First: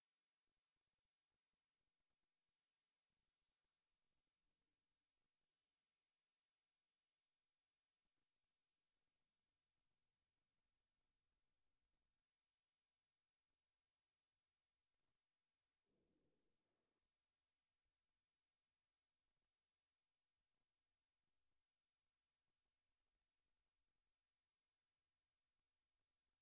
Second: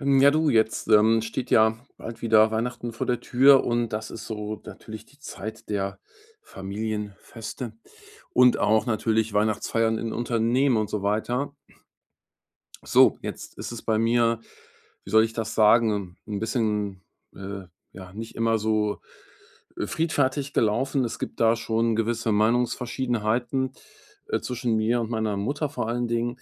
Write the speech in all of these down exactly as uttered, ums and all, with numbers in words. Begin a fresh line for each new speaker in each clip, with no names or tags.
Ähm, ja du, jetzt, ähm, steht ja bald wieder Weihnachten vor der Tür, und das ist so natürlich die Zeit der Familienfeste und auch natürlich Weihnachtsfeiern in Unternehmen und so weiter. So, jetzt ist es bei mir, wie soll ich das sagen, ein bisschen, äh, ja, nicht immer so, äh, friedfertig gelaufen. Es gibt da schon gewisse Meinungsverschiedenheiten, äh, zwischen mir und meiner Mutter vor allen Dingen.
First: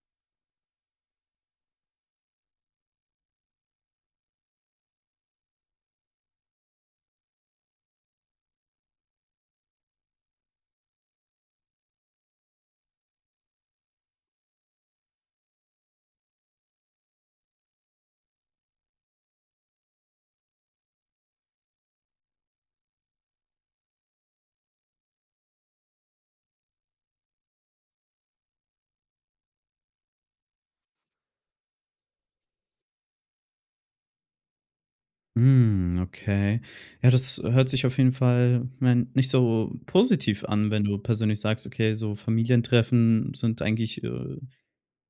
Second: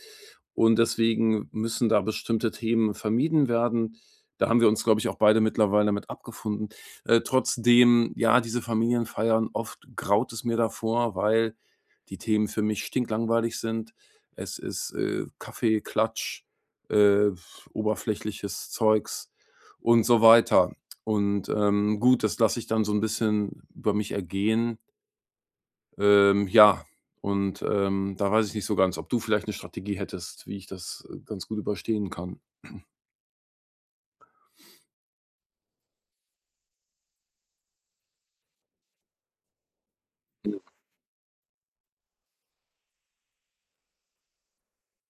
Und deswegen müssen da bestimmte Themen vermieden werden. Da haben wir uns, glaube ich, auch beide mittlerweile damit abgefunden. Äh, trotzdem, ja, diese Familienfeiern, oft graut es mir davor, weil die Themen für mich stinklangweilig sind. Es ist, äh, Kaffee, Klatsch, äh, oberflächliches Zeugs und so weiter. Und, ähm, gut, das lasse ich dann so ein bisschen über mich ergehen. Ähm, ja, und, ähm, da weiß ich nicht so ganz, ob du vielleicht eine Strategie hättest, wie ich das, äh, ganz gut überstehen kann.
Hm, okay. Ja, das hört sich auf jeden Fall, ich mein, nicht so positiv an, wenn du persönlich sagst, okay, so Familientreffen sind eigentlich äh,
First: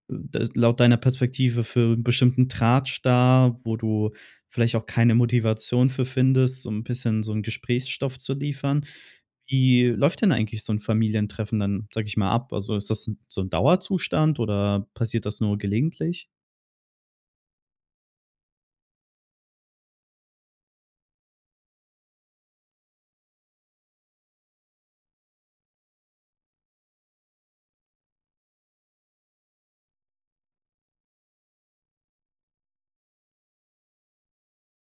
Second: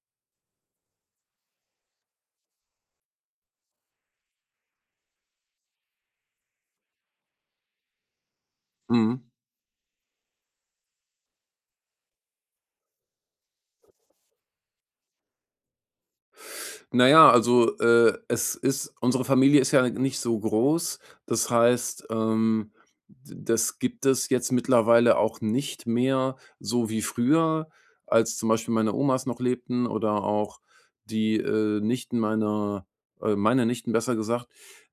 da- laut deiner Perspektive für einen bestimmten Tratsch da, wo du vielleicht auch keine Motivation für findest, so ein bisschen so einen Gesprächsstoff zu liefern.
Mhm.
Wie läuft denn eigentlich so ein Familientreffen dann, sag ich mal, ab? Also ist das so ein Dauerzustand oder passiert das nur gelegentlich?
Na ja, also, äh, es ist unsere Familie ist ja nicht so groß. Das heißt, ähm, d das gibt es jetzt mittlerweile auch nicht mehr so wie früher, als zum Beispiel meine Omas noch lebten oder auch die, äh, Nichten meiner äh, meine Nichten, besser gesagt,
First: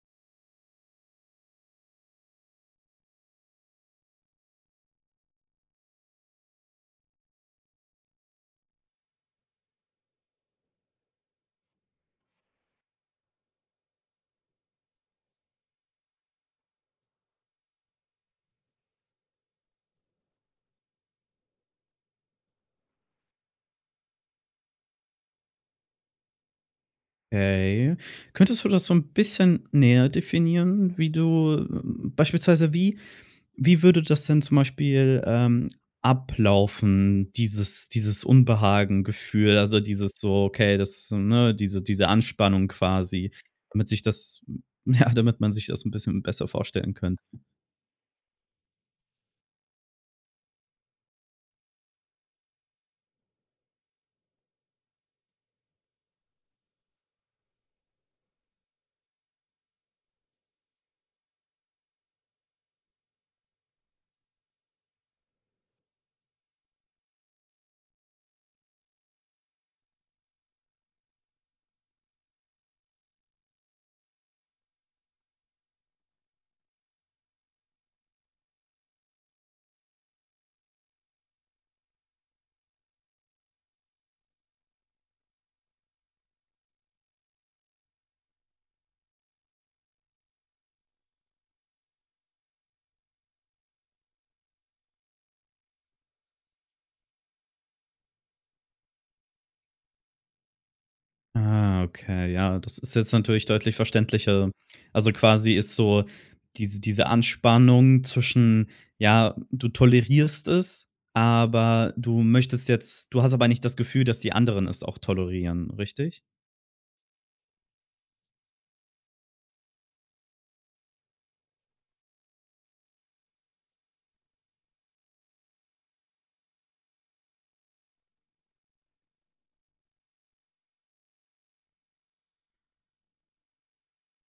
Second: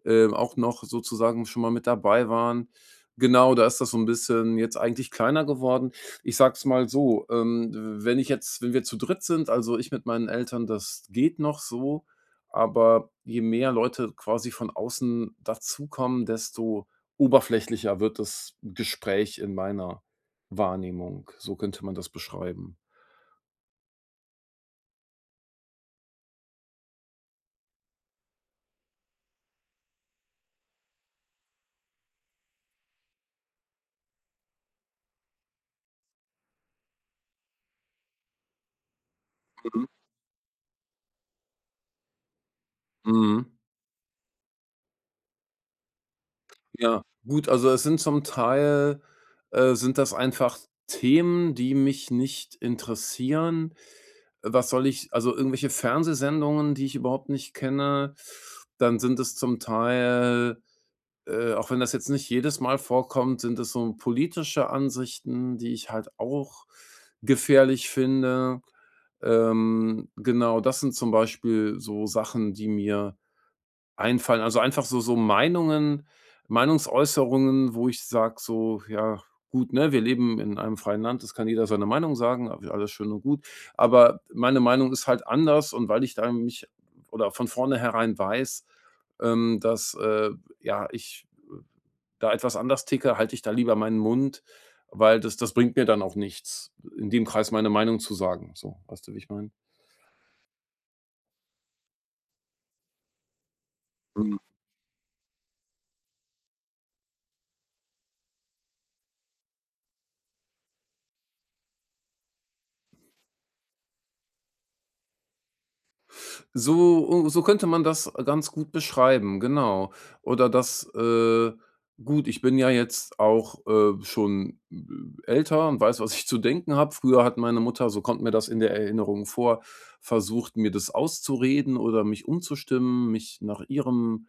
ähm, auch noch sozusagen schon mal mit dabei waren. Genau, da ist das so ein bisschen jetzt eigentlich kleiner geworden. Ich sag's mal so, ähm, wenn ich jetzt wenn wir zu dritt sind, also ich mit meinen Eltern, das geht noch so, aber je mehr Leute quasi von außen dazukommen, desto oberflächlicher wird das Gespräch in meiner Wahrnehmung. So könnte man das beschreiben.
Okay. Könntest du das so ein bisschen näher definieren, wie du ähm, beispielsweise wie wie würde das denn zum Beispiel, ähm, ablaufen, dieses dieses Unbehagengefühl, also,
Mhm.
dieses so, okay, das ne, diese diese Anspannung quasi,
Mhm.
damit sich das ja, damit man sich das ein bisschen besser vorstellen
Ja,
könnte?
gut, also es sind zum Teil äh, sind das einfach Themen, die mich nicht interessieren. Was soll ich, also irgendwelche Fernsehsendungen, die ich überhaupt nicht kenne, dann sind es zum Teil, äh, auch wenn das jetzt nicht jedes Mal vorkommt, sind es so politische Ansichten, die ich halt auch gefährlich finde. Ähm, genau, das sind zum Beispiel so Sachen, die mir einfallen. Also, einfach so so Meinungen Meinungsäußerungen, wo ich sage so: „Ja, gut, ne, wir leben in einem freien Land, es kann jeder seine Meinung sagen, a alles schön und gut, aber meine Meinung ist halt anders", und weil ich da mich oder von vornherein weiß, ähm, dass, äh, ja, ich da etwas anders ticke, halte ich da lieber meinen Mund, weil das das bringt mir dann auch nichts, in dem Kreis meine Meinung zu sagen. So, weißt du, wie ich meine?
Ah, okay, ja, das ist jetzt natürlich deutlich verständlicher. Also, quasi ist so diese diese Anspannung zwischen, ja, du tolerierst es, aber du möchtest jetzt du hast aber nicht das Gefühl, dass die anderen es auch tolerieren, richtig?
So so könnte man das ganz gut beschreiben, genau. Oder das, äh gut, ich bin ja jetzt auch, äh, schon, äh, älter und weiß, was ich zu denken habe. Früher hat meine Mutter, so kommt mir das in der Erinnerung vor, versucht, mir das auszureden oder mich umzustimmen, mich nach ihrem,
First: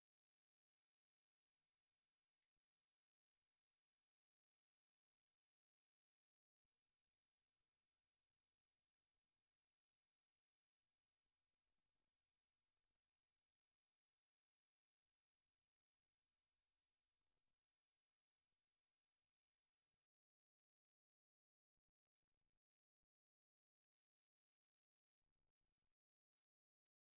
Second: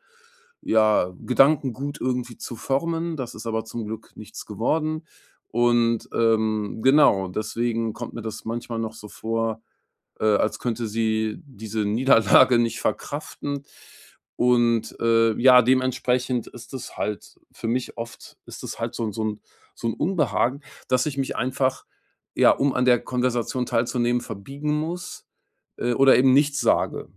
ja, Gedankengut irgendwie zu formen. Das ist aber zum Glück nichts geworden. Und, ähm, genau, deswegen kommt mir das manchmal noch so vor, äh, als könnte sie diese Niederlage nicht verkraften. Und, äh, ja, dementsprechend ist es halt für mich oft ist es halt so ein so ein so ein Unbehagen, dass ich mich einfach, ja, um an der Konversation teilzunehmen, verbiegen muss, äh, oder eben nichts sage,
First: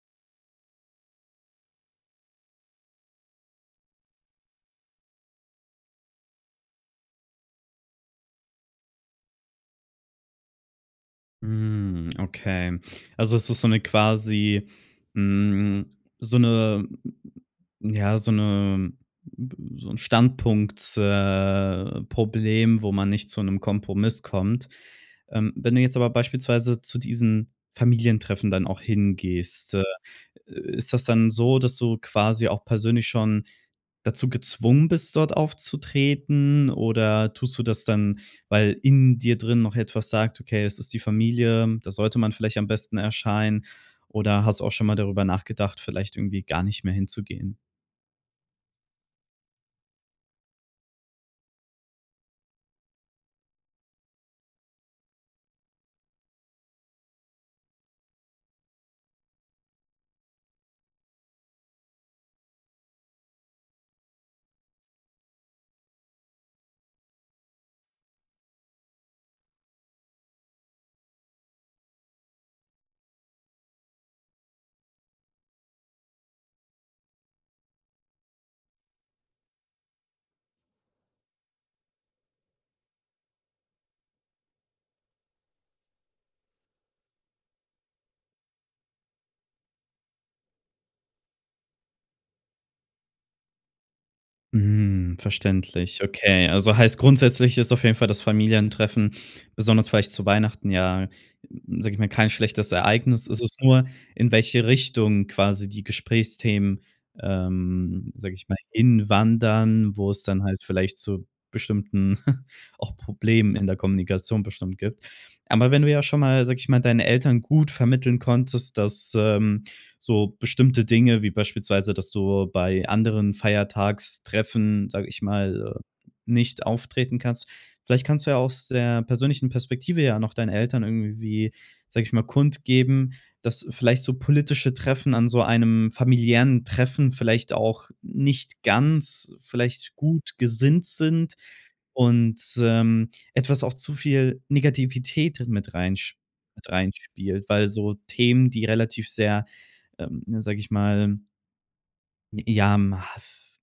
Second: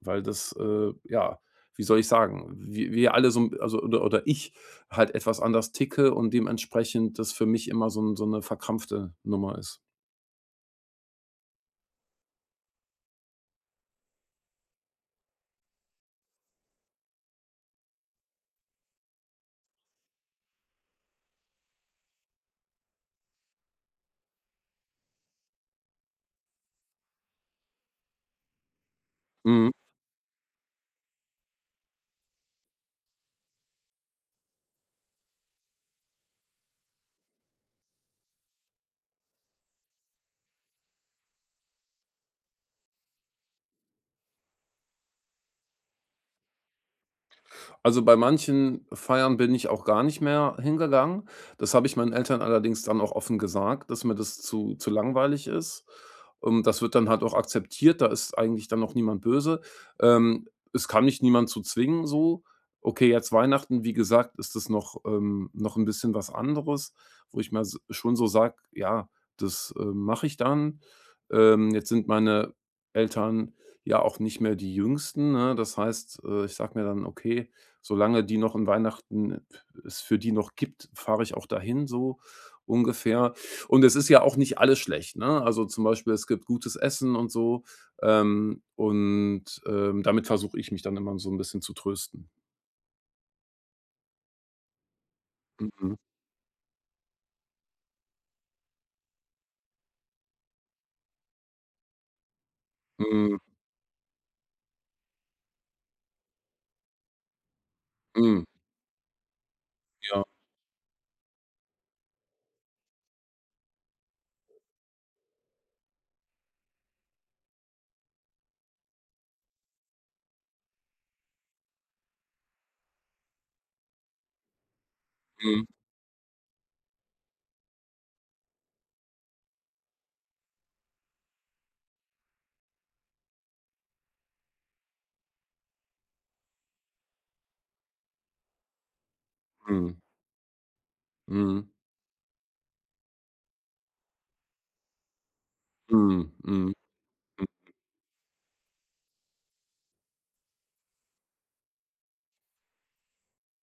weil das, äh, ja, wie soll ich sagen, wi wir alle so 'n also, oder oder ich halt etwas anders ticke und dementsprechend das für mich immer so 'n so 'ne verkrampfte Nummer ist.
Hm, okay. Also es ist so eine quasi, hm, so eine ja, so eine b so 'n Standpunkts äh, Problem, wo man nicht zu einem Kompromiss kommt. Ähm, wenn du jetzt aber beispielsweise zu diesen Familientreffen dann auch
Mhm.
hingehst, äh, ist das dann so, dass du quasi auch persönlich schon dazu gezwungen bist, dort aufzutreten? Oder tust du das dann, weil in dir drin noch etwas sagt: „Okay, es ist die Familie, da sollte man vielleicht am besten erscheinen“? Oder hast du auch schon mal darüber nachgedacht, vielleicht irgendwie gar nicht mehr hinzugehen?
Also, bei manchen Feiern bin ich auch gar nicht mehr hingegangen. Das habe ich meinen Eltern allerdings dann auch offen gesagt, dass mir das zu zu langweilig ist. Ähm, das wird dann halt auch akzeptiert, da ist eigentlich dann noch niemand böse. Ähm, Es kann mich niemand zu zwingen so. Okay, jetzt Weihnachten, wie gesagt, ist das noch ähm, noch ein bisschen was anderes, wo ich mir s schon so sage: „Ja, das, äh, mache ich dann." Ähm, jetzt sind meine Eltern ja auch nicht mehr die Jüngsten, ne? Das heißt, äh, ich sage mir dann: „Okay, Solange die noch in Weihnachten es für die noch gibt, fahre ich auch dahin, so ungefähr." Und es ist ja auch nicht alles schlecht, ne? Also, zum Beispiel, es gibt gutes Essen und so, ähm, und, ähm, damit versuche ich mich dann immer so ein bisschen zu trösten.
Mhm,
Mhm.
verständlich. Okay, also heißt grundsätzlich ist auf jeden Fall das Familientreffen, besonders vielleicht zu Weihnachten, ja, sage ich mal, kein schlechtes Ereignis.
Mhm.
Es ist nur, in welche Richtung quasi die Gesprächsthemen, ähm, sage
Mhm.
ich mal, hinwandern, wo
Ja.
es dann halt vielleicht zu bestimmten auch Problemen in der Kommunikation bestimmt gibt. Aber wenn du ja schon mal, sage ich mal, deinen Eltern gut vermitteln konntest, dass, ähm so bestimmte Dinge, wie beispielsweise, dass du bei anderen Feiertagstreffen, sage ich
Mhm.
mal, äh, nicht auftreten kannst. Vielleicht kannst du ja aus der persönlichen Perspektive ja noch deinen Eltern irgendwie, sage ich mal, kundgeben, dass vielleicht so politische Treffen an so einem familiären Treffen vielleicht auch nicht ganz
Mhm.
vielleicht gut gesinnt sind
Mhm.
und, ähm, etwas auch zu viel Negativität mit reinsch
Mhm.
mit
Mhm. Mhm.
reinspielt, weil so Themen, die relativ sehr ähm, ne, sage ich mal ja, ma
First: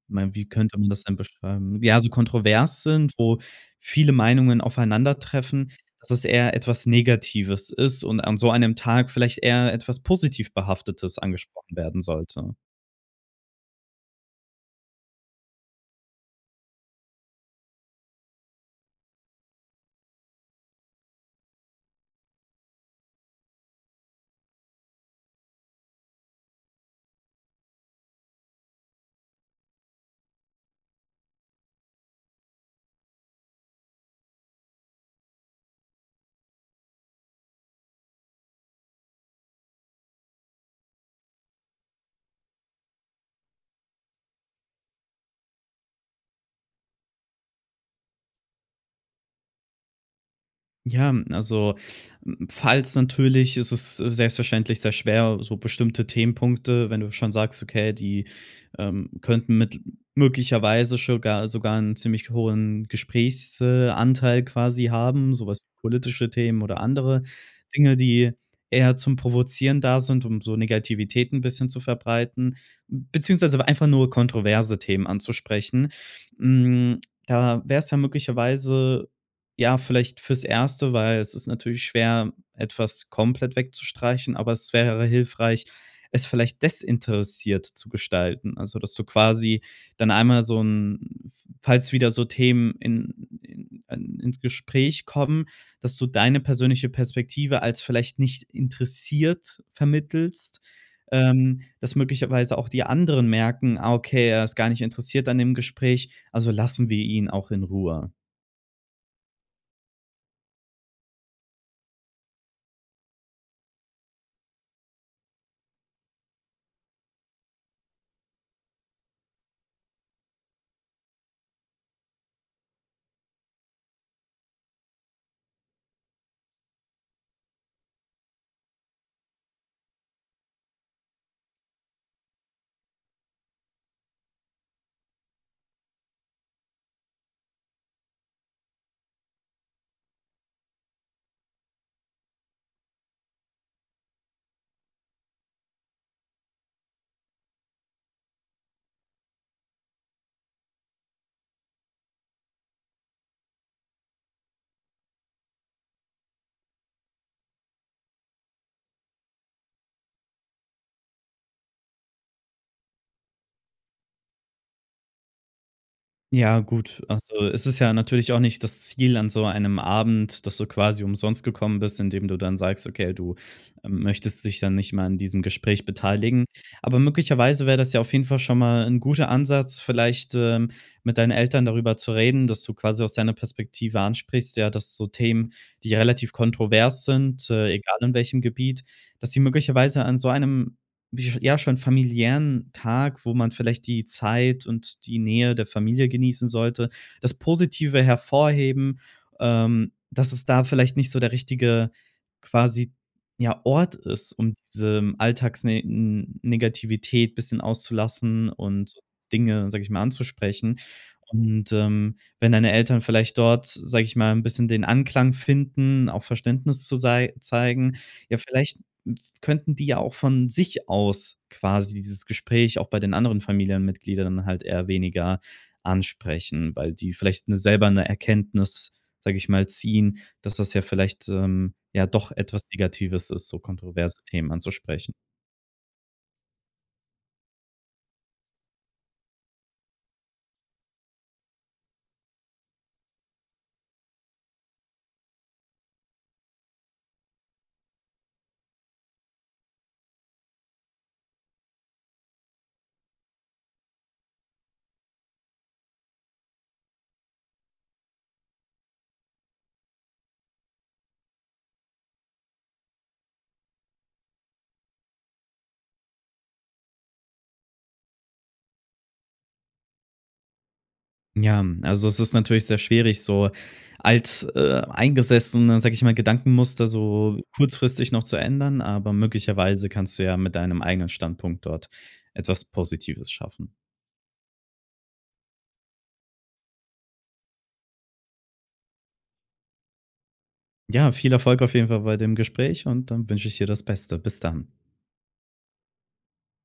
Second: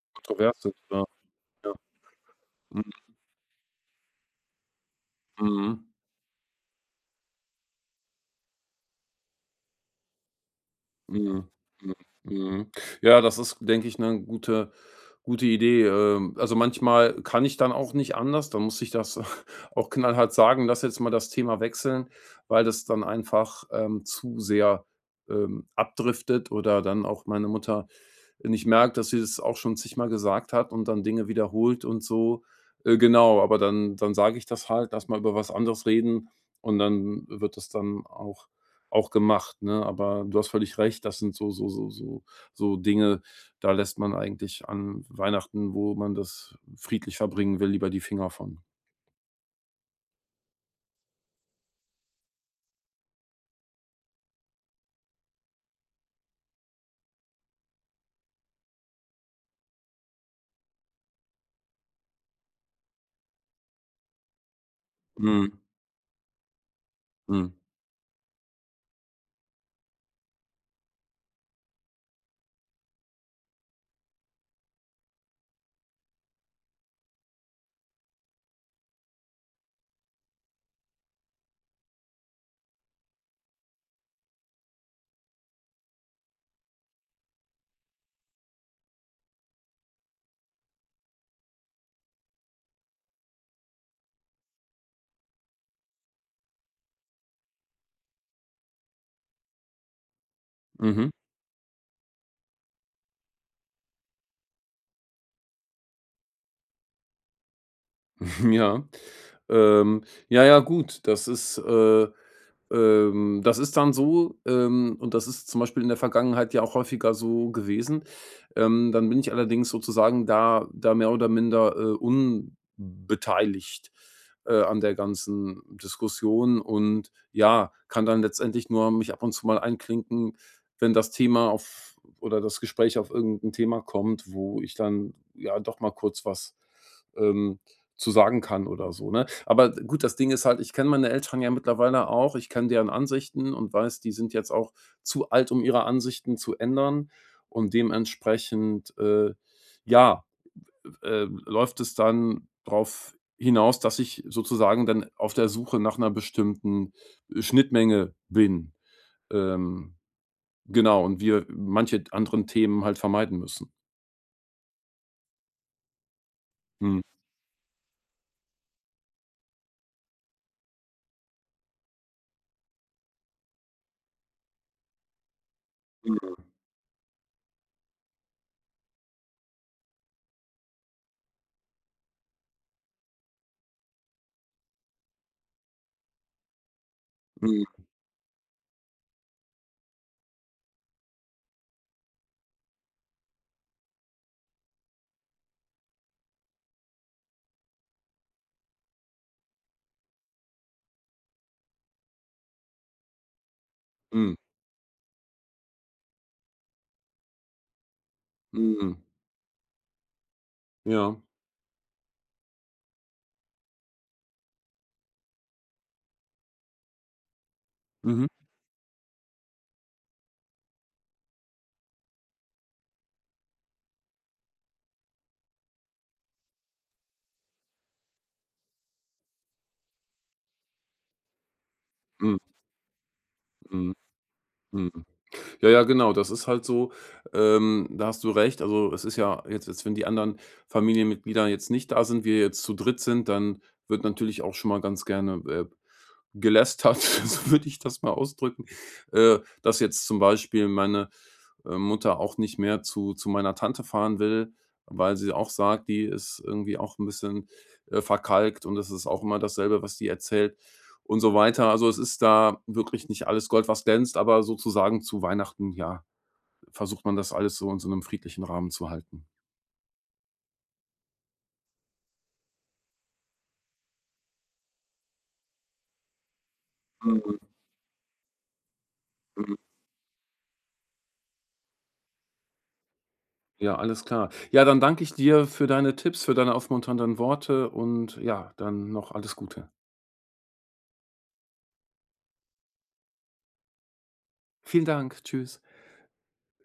mein, wie
Kontrovers,
könnte man
ja.
das denn
Ja.
beschreiben? Ja, so kontrovers
Mhm.
sind, wo viele Meinungen aufeinandertreffen,
Mhm.
dass es eher etwas Negatives ist und an so einem Tag vielleicht eher etwas positiv Behaftetes
Mhm.
angesprochen
Mhm.
werden sollte.
Mhm. Ja, das ist, denke ich, eine gute gute Idee. Ähm, also, manchmal kann ich dann auch nicht anders, dann muss ich das auch knallhart sagen: „Lass jetzt mal das Thema wechseln", weil das dann einfach, ähm, zu sehr, ähm, abdriftet oder dann auch meine Mutter nicht merkt, dass sie das auch schon zigmal gesagt hat und dann Dinge wiederholt und so. Äh, genau, aber dann dann sage ich das halt: „Lass mal über was anderes reden", und dann wird das dann auch auch gemacht, ne? Aber du hast völlig recht, das sind so so so so so Dinge, da lässt man eigentlich an Weihnachten, wo man das friedlich verbringen will, lieber die Finger von.
Ja, also, hm, falls natürlich ist es äh, selbstverständlich sehr schwer, so bestimmte Themenpunkte, wenn du schon sagst, okay, die, ähm, könnten mit möglicherweise sogar sogar einen ziemlich hohen Gesprächsanteil äh, Anteil quasi haben,
Mhm.
sowas wie politische Themen oder andere
Mhm.
Dinge, die eher zum Provozieren da sind, um so Negativität ein bisschen zu verbreiten, beziehungsweise einfach nur kontroverse Themen anzusprechen. Hm, da wäre es ja möglicherweise ja, vielleicht fürs Erste, weil es ist natürlich schwer, etwas komplett wegzustreichen, aber es wäre hilfreich, es vielleicht desinteressiert zu gestalten. Also, dass du quasi dann einmal so ein, falls wieder so Themen in in in ins Gespräch kommen, dass du deine persönliche Perspektive als vielleicht nicht interessiert vermittelst,
Mhm.
ähm, dass möglicherweise auch die anderen merken: „Ah, okay, er ist gar nicht interessiert an dem Gespräch, also lassen wir ihn auch in Ruhe.“
Ja. Ähm, ja, ja, gut, das ist, äh Ähm, das ist dann so, ähm, und das ist zum Beispiel in der Vergangenheit ja auch häufiger so gewesen. Ähm, dann bin ich allerdings sozusagen da da mehr oder minder, äh, unbeteiligt, äh, an der ganzen Diskussion und ja, kann dann letztendlich nur mich ab und zu mal einklinken, wenn das Thema auf oder das Gespräch auf irgendein Thema kommt, wo ich dann ja doch mal kurz was, ähm, zu sagen kann oder so, ne? Aber gut, das Ding ist halt, ich kenne meine Eltern ja mittlerweile auch, ich kenne deren Ansichten und weiß, die sind jetzt auch zu alt, um ihre Ansichten zu ändern, und dementsprechend, äh, ja, äh, läuft es dann drauf hinaus, dass ich sozusagen dann auf der Suche nach einer bestimmten Schnittmenge bin. Ähm, genau, und wir manche anderen Themen halt vermeiden müssen.
Ja,
Mhm.
gut. Also, es ist ja natürlich auch nicht das Ziel an so einem Abend, dass du quasi umsonst gekommen bist, indem du dann sagst: „Okay, du, ähm, möchtest dich dann nicht mal an diesem Gespräch
Mhm.
beteiligen.“ Aber möglicherweise wäre das ja auf jeden Fall schon mal ein guter Ansatz, vielleicht, ähm, mit deinen Eltern darüber zu reden, dass du quasi aus deiner Perspektive ansprichst, ja, dass so Themen, die relativ kontrovers sind,
Mhm.
äh, egal in welchem Gebiet, dass sie möglicherweise an so einem J ja, schon familiären Tag, wo man vielleicht die Zeit und die Nähe der Familie genießen sollte, das Positive hervorheben, ähm, dass es da vielleicht nicht so der richtige quasi, ja, Ort ist,
Mhm.
um diese Alltagsnegativität n bisschen auszulassen und
Mhm.
Dinge, sage ich mal, anzusprechen.
Ja.
Und, ähm, wenn deine Eltern vielleicht dort, sage ich mal, ein bisschen den Anklang finden, auch Verständnis zu sei zeigen,
Mhm.
ja vielleicht könnten die ja auch von sich aus quasi dieses Gespräch auch bei den anderen Familienmitgliedern halt eher weniger ansprechen, weil die vielleicht 'ne selber eine Erkenntnis, sage ich mal, ziehen, dass das ja vielleicht, ähm, ja doch
Mhm.
etwas Negatives ist, so
Mhm.
kontroverse Themen
Mhm.
anzusprechen.
Ja, ja, genau, das ist halt so, ähm, da hast du recht. Also, es ist ja jetzt jetzt, wenn die anderen Familienmitglieder jetzt nicht da sind, wir jetzt zu dritt sind, dann wird natürlich auch schon mal ganz gerne, äh, gelästert, so würde ich das mal ausdrücken, äh, dass jetzt zum Beispiel meine, äh, Mutter auch nicht mehr zu zu meiner Tante fahren will, weil sie auch sagt, die ist irgendwie auch ein bisschen, äh, verkalkt, und es ist auch immer dasselbe, was die erzählt und so weiter. Also, es ist da wirklich nicht alles Gold, was glänzt, aber sozusagen zu Weihnachten, ja, versucht man das alles so in so einem friedlichen Rahmen zu halten.
Ja, also es ist natürlich sehr schwierig, so alt äh, eingesessene, sage ich mal, Gedankenmuster
Mhm,
so kurzfristig noch zu ändern, aber
mhm.
möglicherweise kannst du ja mit deinem eigenen Standpunkt dort etwas Positives schaffen.
Ja, alles klar. Ja, dann danke ich dir für deine Tipps, für deine aufmunternden Worte und ja, dann noch alles Gute.
Ja, viel Erfolg auf jeden Fall bei dem Gespräch und dann wünsche ich dir das Beste. Bis dann.
Vielen Dank. Tschüss.